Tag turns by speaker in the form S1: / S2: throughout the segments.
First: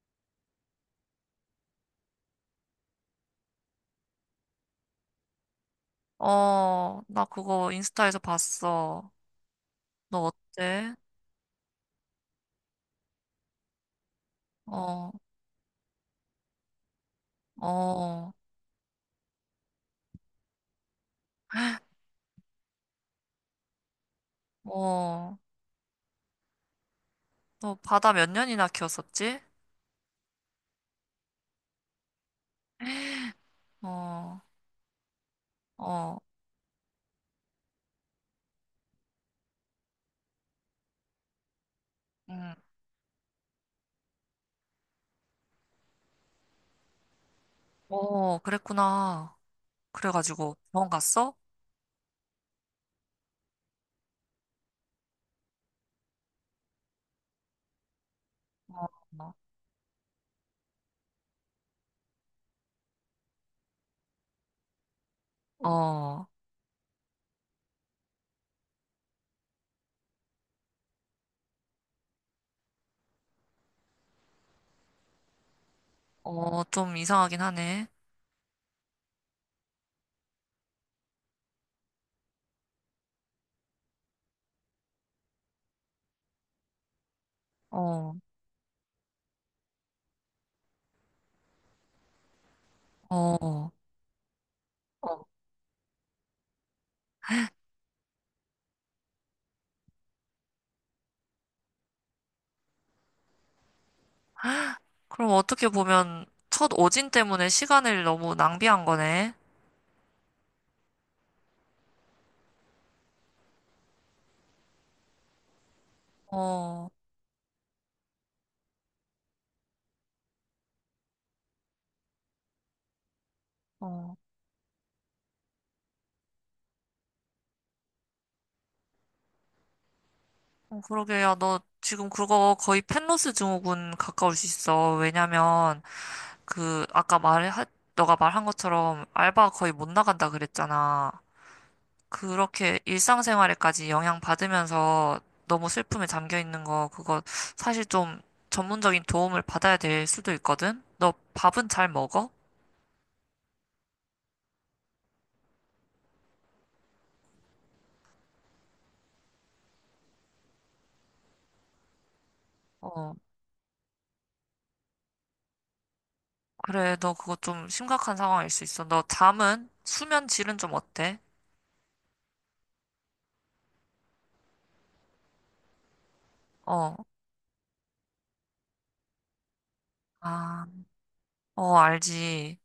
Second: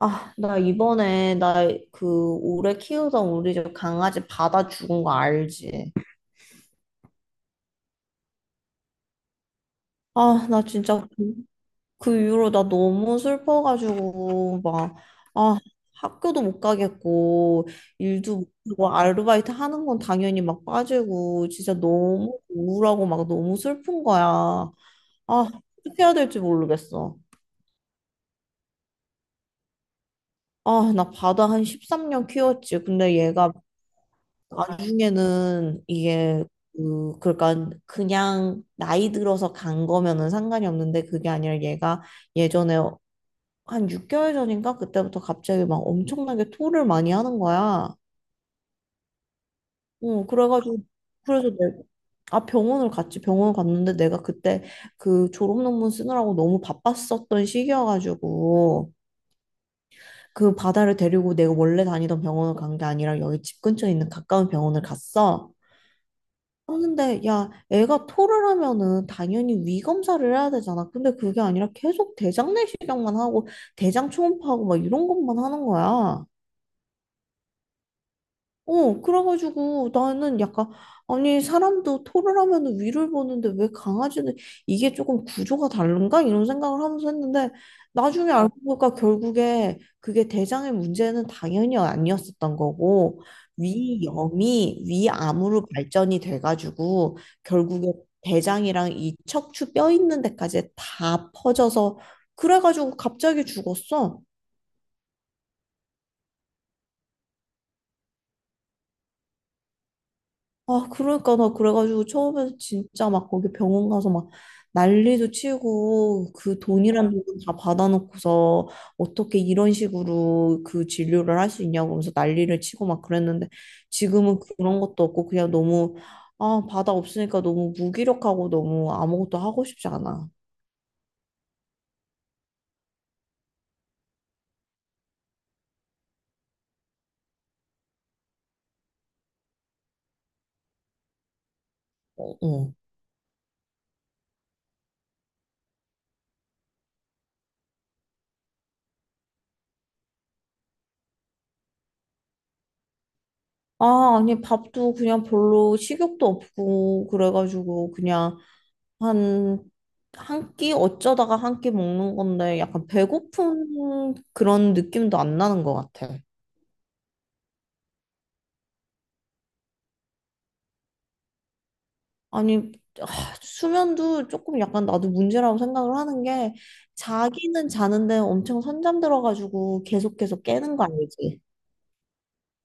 S1: 아, 나 이번에 나 그 오래 키우던 우리 집 강아지 받아 죽은 거 알지?
S2: 어, 나 그거 인스타에서 봤어. 너
S1: 아, 나
S2: 어때?
S1: 진짜 그 이후로 나 너무 슬퍼가지고 막
S2: 어,
S1: 아, 학교도 못 가겠고
S2: 어,
S1: 일도 못 하고 아르바이트 하는 건 당연히 막 빠지고 진짜 너무 우울하고 막 너무 슬픈 거야. 아,
S2: 어.
S1: 어떻게 해야 될지 모르겠어.
S2: 너 바다 몇 년이나 키웠었지?
S1: 아, 나 바다 한 13년 키웠지. 근데 얘가
S2: 어,
S1: 나중에는
S2: 어,
S1: 이게 그 그러니까 그냥 나이 들어서 간 거면은 상관이 없는데 그게 아니라 얘가
S2: 응.
S1: 예전에 한 6개월 전인가 그때부터 갑자기 막 엄청나게 토를 많이 하는 거야.
S2: 어, 그랬구나.
S1: 어
S2: 그래가지고
S1: 그래가지고
S2: 병원 갔어?
S1: 그래서 내가 아 병원을 갔지. 병원 갔는데 내가 그때 그 졸업 논문 쓰느라고 너무 바빴었던 시기여가지고
S2: 어,
S1: 그 바다를 데리고 내가 원래 다니던 병원을 간 게 아니라 여기 집 근처에 있는 가까운 병원을 갔어.
S2: 어,
S1: 근는데 야 애가 토를 하면은 당연히 위 검사를 해야 되잖아. 근데 그게 아니라 계속 대장 내시경만 하고 대장 초음파하고 막 이런 것만 하는 거야.
S2: 어, 좀 이상하긴 하네.
S1: 어, 그래가지고 나는 약간, 아니, 사람도 토를 하면 위를 보는데 왜 강아지는 이게 조금 구조가 다른가? 이런 생각을 하면서 했는데
S2: 어,
S1: 나중에 어, 알고 보니까 결국에 그게 대장의 문제는 당연히 아니었었던 거고
S2: 어,
S1: 위염이
S2: 어.
S1: 위암으로 발전이 돼가지고 결국에 대장이랑 이 척추 뼈 있는 데까지 다 퍼져서 그래가지고 갑자기 죽었어.
S2: 그럼 어떻게 보면 첫 오진 때문에 시간을 너무 낭비한 거네.
S1: 아, 그러니까 나 그래가지고 처음에 진짜 막 거기 병원 가서 막 난리도 치고 그
S2: 어,
S1: 돈이란 응. 돈다 받아놓고서 어떻게 이런 식으로 그 진료를 할 수 있냐고 그러면서 난리를 치고 막 그랬는데
S2: 어.
S1: 지금은 그런 것도 없고 그냥 너무 아, 바다 없으니까 너무 무기력하고 너무 아무것도 하고 싶지 않아.
S2: 어, 그러게, 야, 너 지금 그거 거의 펜로스 증후군 가까울 수 있어. 왜냐면, 그, 너가 말한 것처럼 알바 거의 못 나간다 그랬잖아.
S1: 어, 어.
S2: 그렇게 일상생활에까지 영향 받으면서 너무 슬픔에 잠겨 있는 거, 그거 사실 좀 전문적인 도움을 받아야 될 수도 있거든? 너 밥은 잘 먹어?
S1: 아, 아니 밥도 그냥 별로 식욕도 없고 그래가지고 한, 한 끼, 어쩌다가 한 끼 먹는 건데 약간
S2: 어,
S1: 배고픈 그런 느낌도 안 나는 것 같아.
S2: 그래, 너 그거 좀 심각한 상황일 수 있어. 너 잠은? 수면 질은 좀 어때?
S1: 아니, 아, 수면도 조금 약간 나도 문제라고 생각을 하는 게
S2: 어,
S1: 자기는 자는데 엄청 선잠 들어가지고 계속
S2: 아,
S1: 깨는 거 알지?
S2: 어, 알지.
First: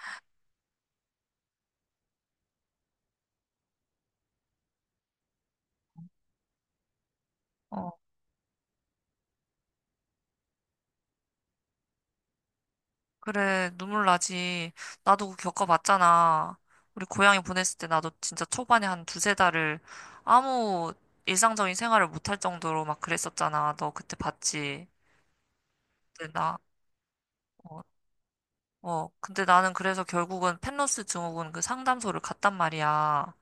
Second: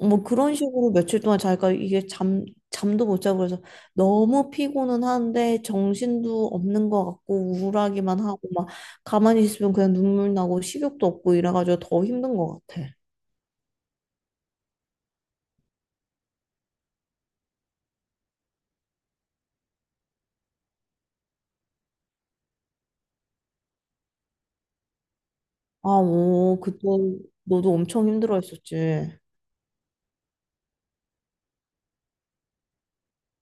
S1: 뭐 그런 식으로 며칠 동안 자기가 이게 잠도 못 자고 그래서 너무 피곤은 한데 정신도 없는 것 같고 우울하기만 하고 막 가만히 있으면 그냥 눈물 나고 식욕도 없고 이래가지고 더 힘든 것 같아.
S2: 그래, 눈물 나지. 나도 그거 겪어봤잖아. 우리 고향에 보냈을 때 나도 진짜 초반에 한 두세 달을 아무 일상적인 생활을 못할 정도로 막 그랬었잖아. 너 그때 봤지?
S1: 아,
S2: 근데 나,
S1: 오, 그때 너도
S2: 어,
S1: 엄청 힘들어
S2: 어.
S1: 했었지.
S2: 근데 나는 그래서 결국은 펜로스 증후군 그 상담소를 갔단 말이야.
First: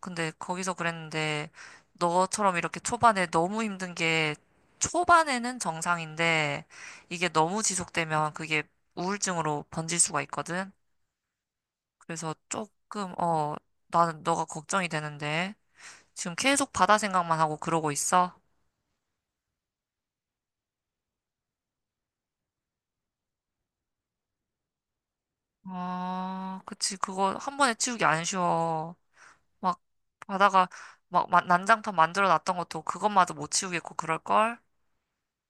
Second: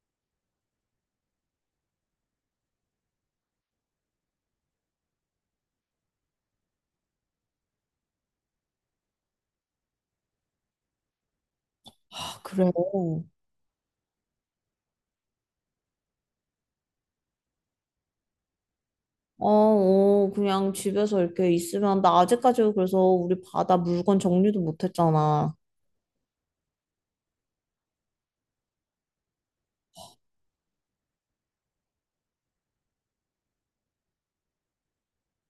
S2: 근데 거기서 그랬는데 너처럼 이렇게 초반에 너무 힘든 게 초반에는 정상인데 이게 너무 지속되면 그게 우울증으로 번질 수가 있거든. 그래서
S1: 아, 그래.
S2: 조금, 어, 나는 너가 걱정이 되는데. 지금 계속 바다 생각만 하고 그러고 있어?
S1: 어, 어, 그냥 집에서 이렇게 있으면 나 아직까지 그래서 우리 바다 물건 정리도 못 했잖아.
S2: 아, 그치. 그거 한 번에 치우기 안 쉬워. 막 바다가 막 난장판 만들어 놨던 것도 그것마저 못 치우겠고 그럴걸?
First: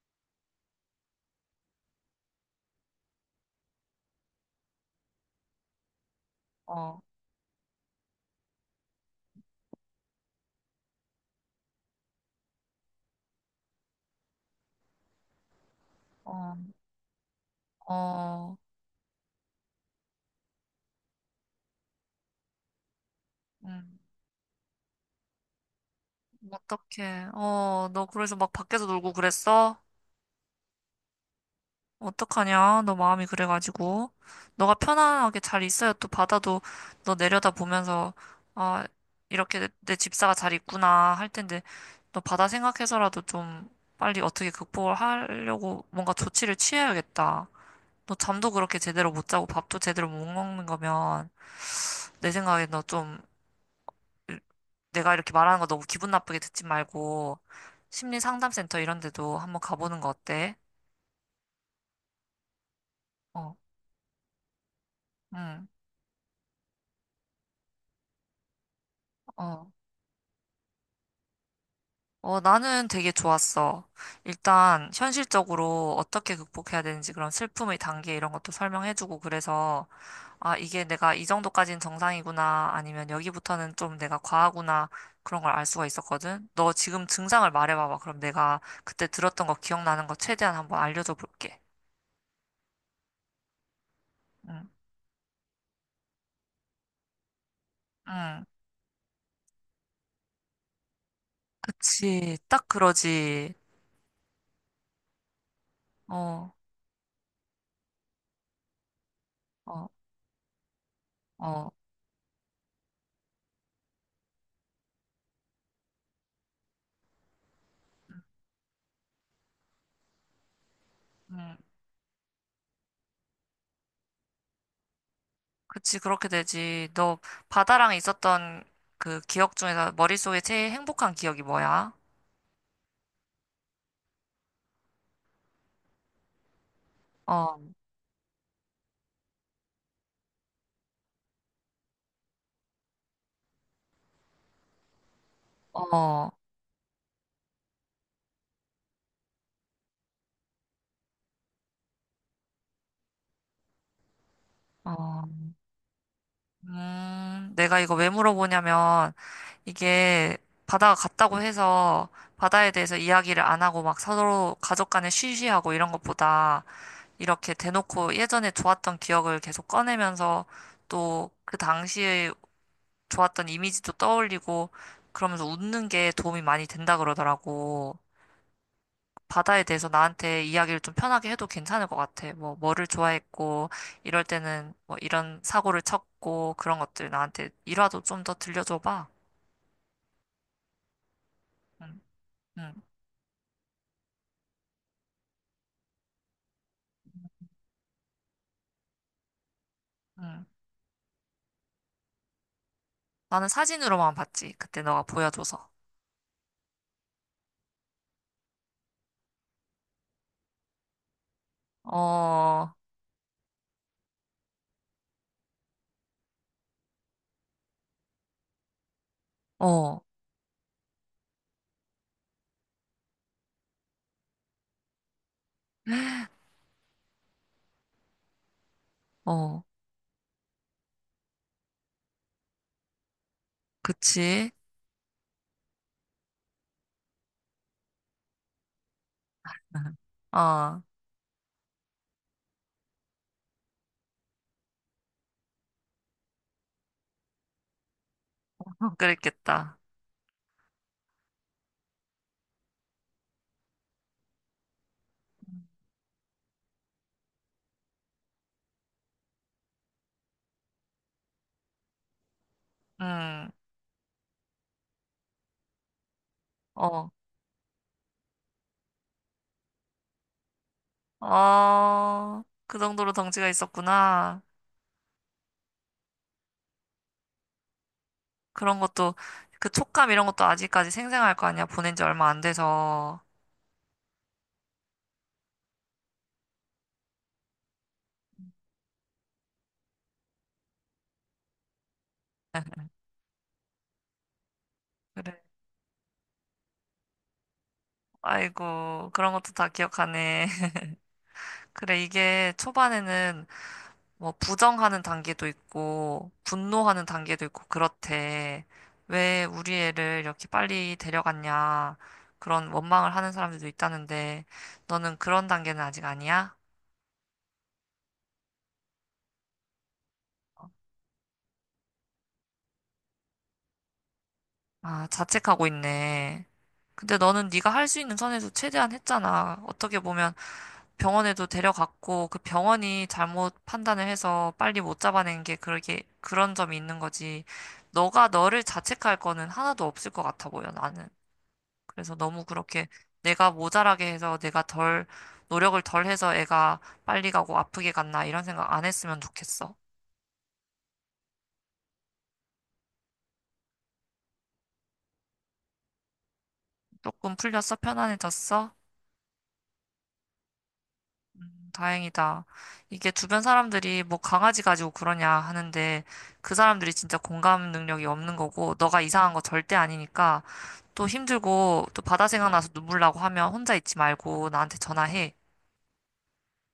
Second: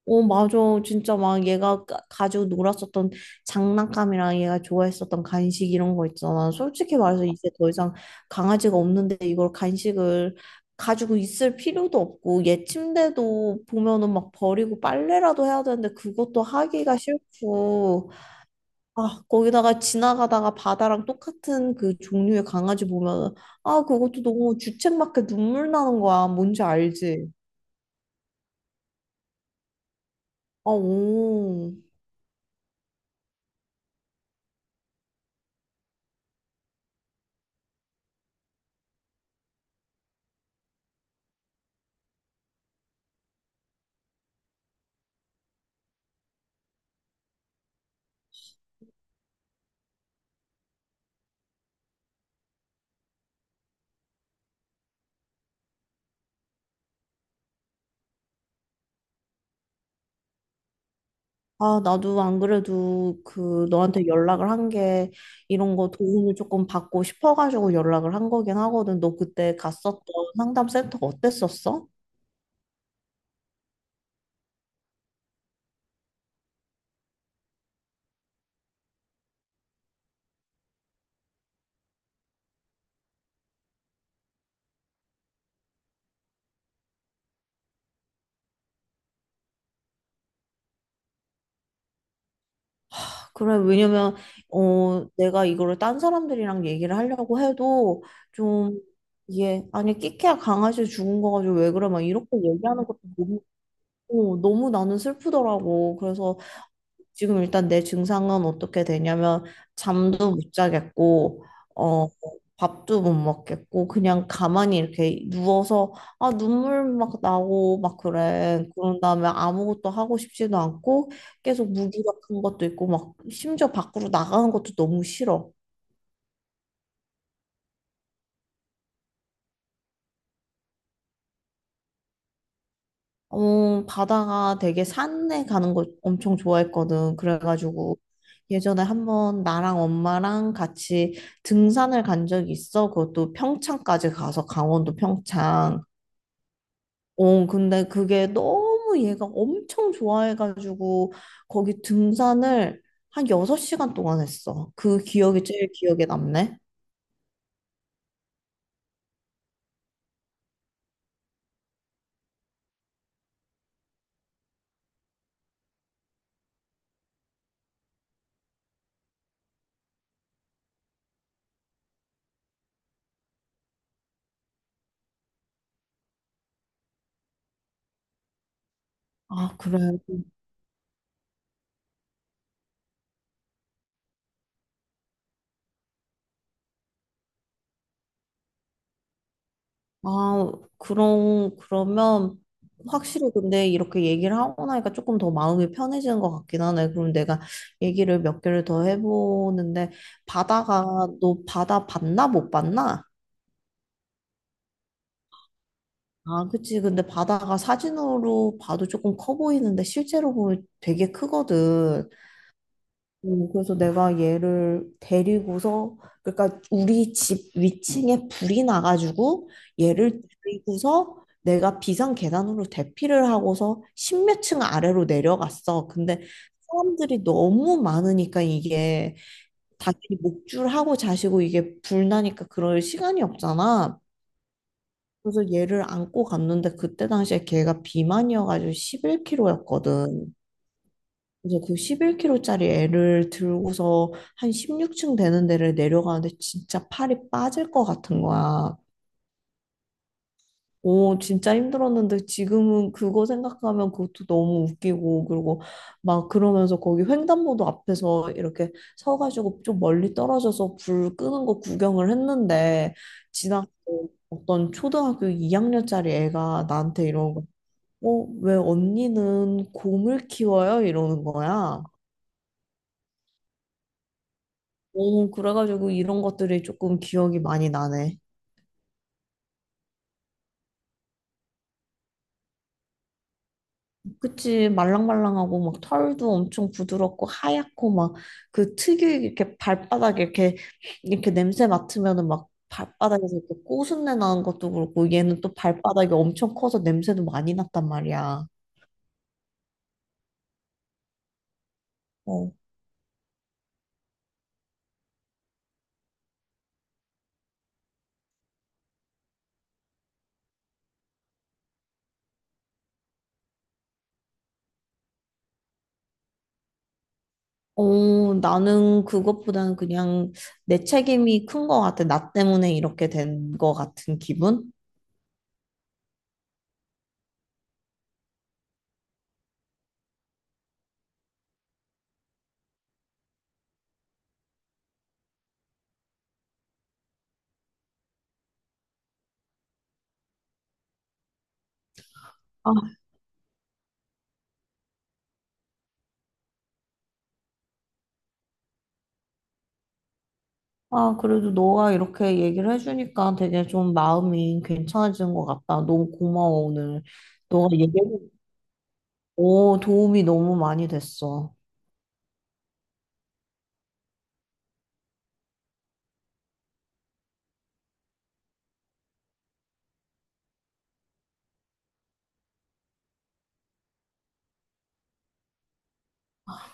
S1: 어, 맞아. 진짜 막 가지고 놀았었던 장난감이랑 얘가 좋아했었던 간식 이런 거 있잖아. 솔직히
S2: 어,
S1: 말해서 이제 더 이상 강아지가 없는데 이걸 간식을 가지고 있을 필요도 없고 얘 침대도 보면은 막 버리고 빨래라도 해야 되는데 그것도
S2: 어,
S1: 하기가 싫고
S2: 어,
S1: 아, 거기다가 지나가다가 바다랑 똑같은 그 종류의 강아지 보면, 아,
S2: 음,
S1: 그것도 너무 주책맞게 눈물 나는 거야. 뭔지
S2: 어떡해.
S1: 알지?
S2: 어, 너 그래서 막 밖에서 놀고 그랬어?
S1: 아, 오.
S2: 어떡하냐? 너 마음이 그래가지고. 너가 편안하게 잘 있어야 또 바다도 너 내려다 보면서, 아, 이렇게 내 집사가 잘 있구나 할 텐데, 너 바다 생각해서라도 좀 빨리 어떻게 극복을 하려고 뭔가 조치를 취해야겠다. 너 잠도 그렇게 제대로 못 자고 밥도 제대로 못 먹는 거면, 내 생각에 너 좀, 내가 이렇게 말하는 거 너무 기분 나쁘게 듣지 말고, 심리 상담센터 이런 데도 한번 가보는 거 어때?
S1: 아, 나도 안 그래도
S2: 어,
S1: 그 너한테 연락을 한 게
S2: 응,
S1: 이런 거 도움을 조금 받고 싶어가지고 연락을 한 거긴 하거든. 너 그때
S2: 어.
S1: 갔었던 상담센터가 어땠었어?
S2: 어, 나는 되게 좋았어. 일단, 현실적으로 어떻게 극복해야 되는지 그런 슬픔의 단계 이런 것도 설명해주고 그래서, 아, 이게 내가 이 정도까지는 정상이구나, 아니면 여기부터는 좀 내가 과하구나, 그런 걸 알 수가 있었거든. 너 지금 증상을 말해봐봐. 그럼 내가 그때 들었던 거 기억나는 거 최대한 한번 알려줘 볼게.
S1: 그래, 왜냐면,
S2: 응,
S1: 어, 내가 이거를 딴 사람들이랑 얘기를 하려고 해도
S2: 응,
S1: 좀, 이게, 아니, 끼케야 강아지 죽은 거 가지고 왜 그래? 막 이렇게
S2: 그치. 딱
S1: 얘기하는 것도 너무,
S2: 그러지.
S1: 어, 너무 나는 슬프더라고. 그래서
S2: 어,
S1: 지금 일단 내 증상은 어떻게 되냐면
S2: 어,
S1: 잠도 못 자겠고
S2: 어.
S1: 어 밥도 못 먹겠고 그냥 가만히 이렇게 누워서 아 눈물 막 나고 막 그래. 그런 다음에 아무것도 하고 싶지도 않고
S2: 응.
S1: 계속 무기력한 것도 있고 막 심지어 밖으로 나가는 것도 너무 싫어.
S2: 그치, 그렇게 되지. 너 바다랑 있었던 그 기억 중에서 머릿속에 제일 행복한 기억이 뭐야?
S1: 어, 바다가 되게 산에 가는 거 엄청 좋아했거든.
S2: 어,
S1: 그래가지고 예전에 한번 나랑 엄마랑 같이 등산을 간 적이 있어. 그것도 평창까지 가서 강원도 평창.
S2: 어,
S1: 어, 근데 그게 너무 얘가 엄청 좋아해가지고 거기 등산을 한 6시간 동안 했어. 그
S2: 어.
S1: 기억이 제일 기억에 남네.
S2: 내가 이거 왜 물어보냐면, 이게 바다가 같다고 해서 바다에 대해서 이야기를 안 하고 막 서로 가족 간에 쉬쉬하고 이런 것보다 이렇게 대놓고 예전에 좋았던 기억을 계속 꺼내면서 또 그 당시에 좋았던 이미지도 떠올리고 그러면서 웃는 게 도움이 많이 된다 그러더라고.
S1: 아,
S2: 바다에
S1: 그래.
S2: 대해서 나한테 이야기를 좀 편하게 해도 괜찮을 것 같아. 뭐를 좋아했고, 이럴 때는 뭐 이런 사고를 쳤고, 그런 것들 나한테 일화도 좀 더 들려줘봐.
S1: 아,
S2: 응,
S1: 그러면
S2: 응,
S1: 확실히 근데 이렇게 얘기를 하고 나니까 조금 더 마음이 편해지는 것 같긴 하네. 그럼 내가 얘기를 몇 개를 더 해보는데,
S2: 응.
S1: 바다가, 너 바다 봤나? 못 봤나?
S2: 나는 사진으로만 봤지. 그때 너가 보여줘서.
S1: 아, 그치. 근데 바다가 사진으로 봐도 조금 커 보이는데, 실제로 보면 되게 크거든.
S2: 어,
S1: 그래서 내가 얘를 데리고서 그러니까 우리 집 위층에 불이 나가지고
S2: 어,
S1: 얘를 데리고서 내가 비상 계단으로 대피를 하고서 십몇 층 아래로 내려갔어. 근데 사람들이 너무 많으니까 이게
S2: 어,
S1: 당연히 목줄하고 자시고 이게 불 나니까 그럴 시간이 없잖아.
S2: 그치?
S1: 그래서 얘를 안고 갔는데 그때 당시에 걔가 비만이어가지고 11kg였거든.
S2: 어,
S1: 그래서 그 11kg짜리 애를 들고서 한 16층 되는 데를 내려가는데 진짜 팔이 빠질 것 같은 거야.
S2: 그랬겠다.
S1: 오, 진짜 힘들었는데 지금은 그거 생각하면 그것도 너무 웃기고 그리고 막 그러면서 거기 횡단보도 앞에서 이렇게 서가지고 좀 멀리 떨어져서 불 끄는 거 구경을 했는데
S2: 응,
S1: 지나가 어떤 초등학교 2학년짜리 애가
S2: 어,
S1: 나한테 이러는 거, 어, 왜 언니는 곰을 키워요? 이러는 거야.
S2: 어, 그 정도로 덩치가 있었구나.
S1: 오, 그래가지고 이런 것들이 조금 기억이 많이 나네.
S2: 그런 것도, 그 촉감 이런 것도 아직까지 생생할 거 아니야. 보낸 지 얼마 안 돼서.
S1: 그치, 말랑말랑하고 막 털도 엄청 부드럽고 하얗고 막 그 특유의 이렇게 발바닥에 이렇게 냄새 맡으면은 막 발바닥에서 이렇게 꼬순내 나는 것도 그렇고 얘는
S2: 그래.
S1: 또 발바닥이 엄청 커서 냄새도 많이 났단 말이야.
S2: 아이고, 그런 것도 다 기억하네. 그래,
S1: 어.
S2: 이게 초반에는 뭐 부정하는 단계도 있고, 분노하는 단계도 있고, 그렇대. 왜 우리 애를 이렇게 빨리 데려갔냐. 그런 원망을 하는 사람들도 있다는데, 너는 그런 단계는 아직 아니야?
S1: 어, 나는 그것보다는 그냥 내 책임이 큰 것 같아. 나 때문에 이렇게 된 것 같은 기분?
S2: 아, 자책하고 있네. 근데 너는 네가 할 수 있는 선에서 최대한 했잖아. 어떻게 보면 병원에도 데려갔고 그 병원이 잘못 판단을 해서 빨리 못 잡아낸 게 그렇게 그런 점이 있는 거지. 너가 너를 자책할 거는 하나도 없을 것 같아 보여, 나는. 그래서 너무 그렇게 내가 모자라게 해서 내가 덜 노력을 덜 해서 애가 빨리 가고 아프게 갔나 이런 생각 안 했으면 좋겠어.
S1: 아, 그래도 너가 이렇게 얘기를 해주니까 되게 좀 마음이 괜찮아지는 것 같다. 너무 고마워, 오늘.
S2: 조금
S1: 너가
S2: 풀렸어?
S1: 얘기해,
S2: 편안해졌어?
S1: 오, 도움이 너무 많이 됐어.
S2: 다행이다. 이게 주변 사람들이 뭐 강아지 가지고 그러냐 하는데 그 사람들이 진짜 공감 능력이 없는 거고 너가 이상한 거 절대 아니니까 또 힘들고 또 바다 생각나서 눈물 나고 하면 혼자 있지 말고 나한테 전화해.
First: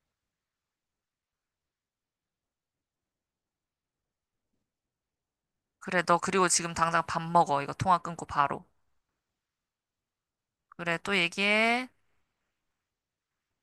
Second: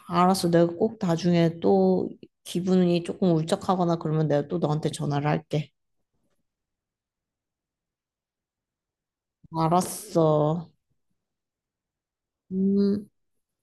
S1: 알았어. 내가 꼭 나중에 또 기분이 조금 울적하거나 그러면 내가 또 너한테 전화를 할게.
S2: 그래, 너 그리고 지금 당장 밥 먹어. 이거 통화 끊고 바로.
S1: 알았어.
S2: 그래, 또 얘기해.
S1: 음.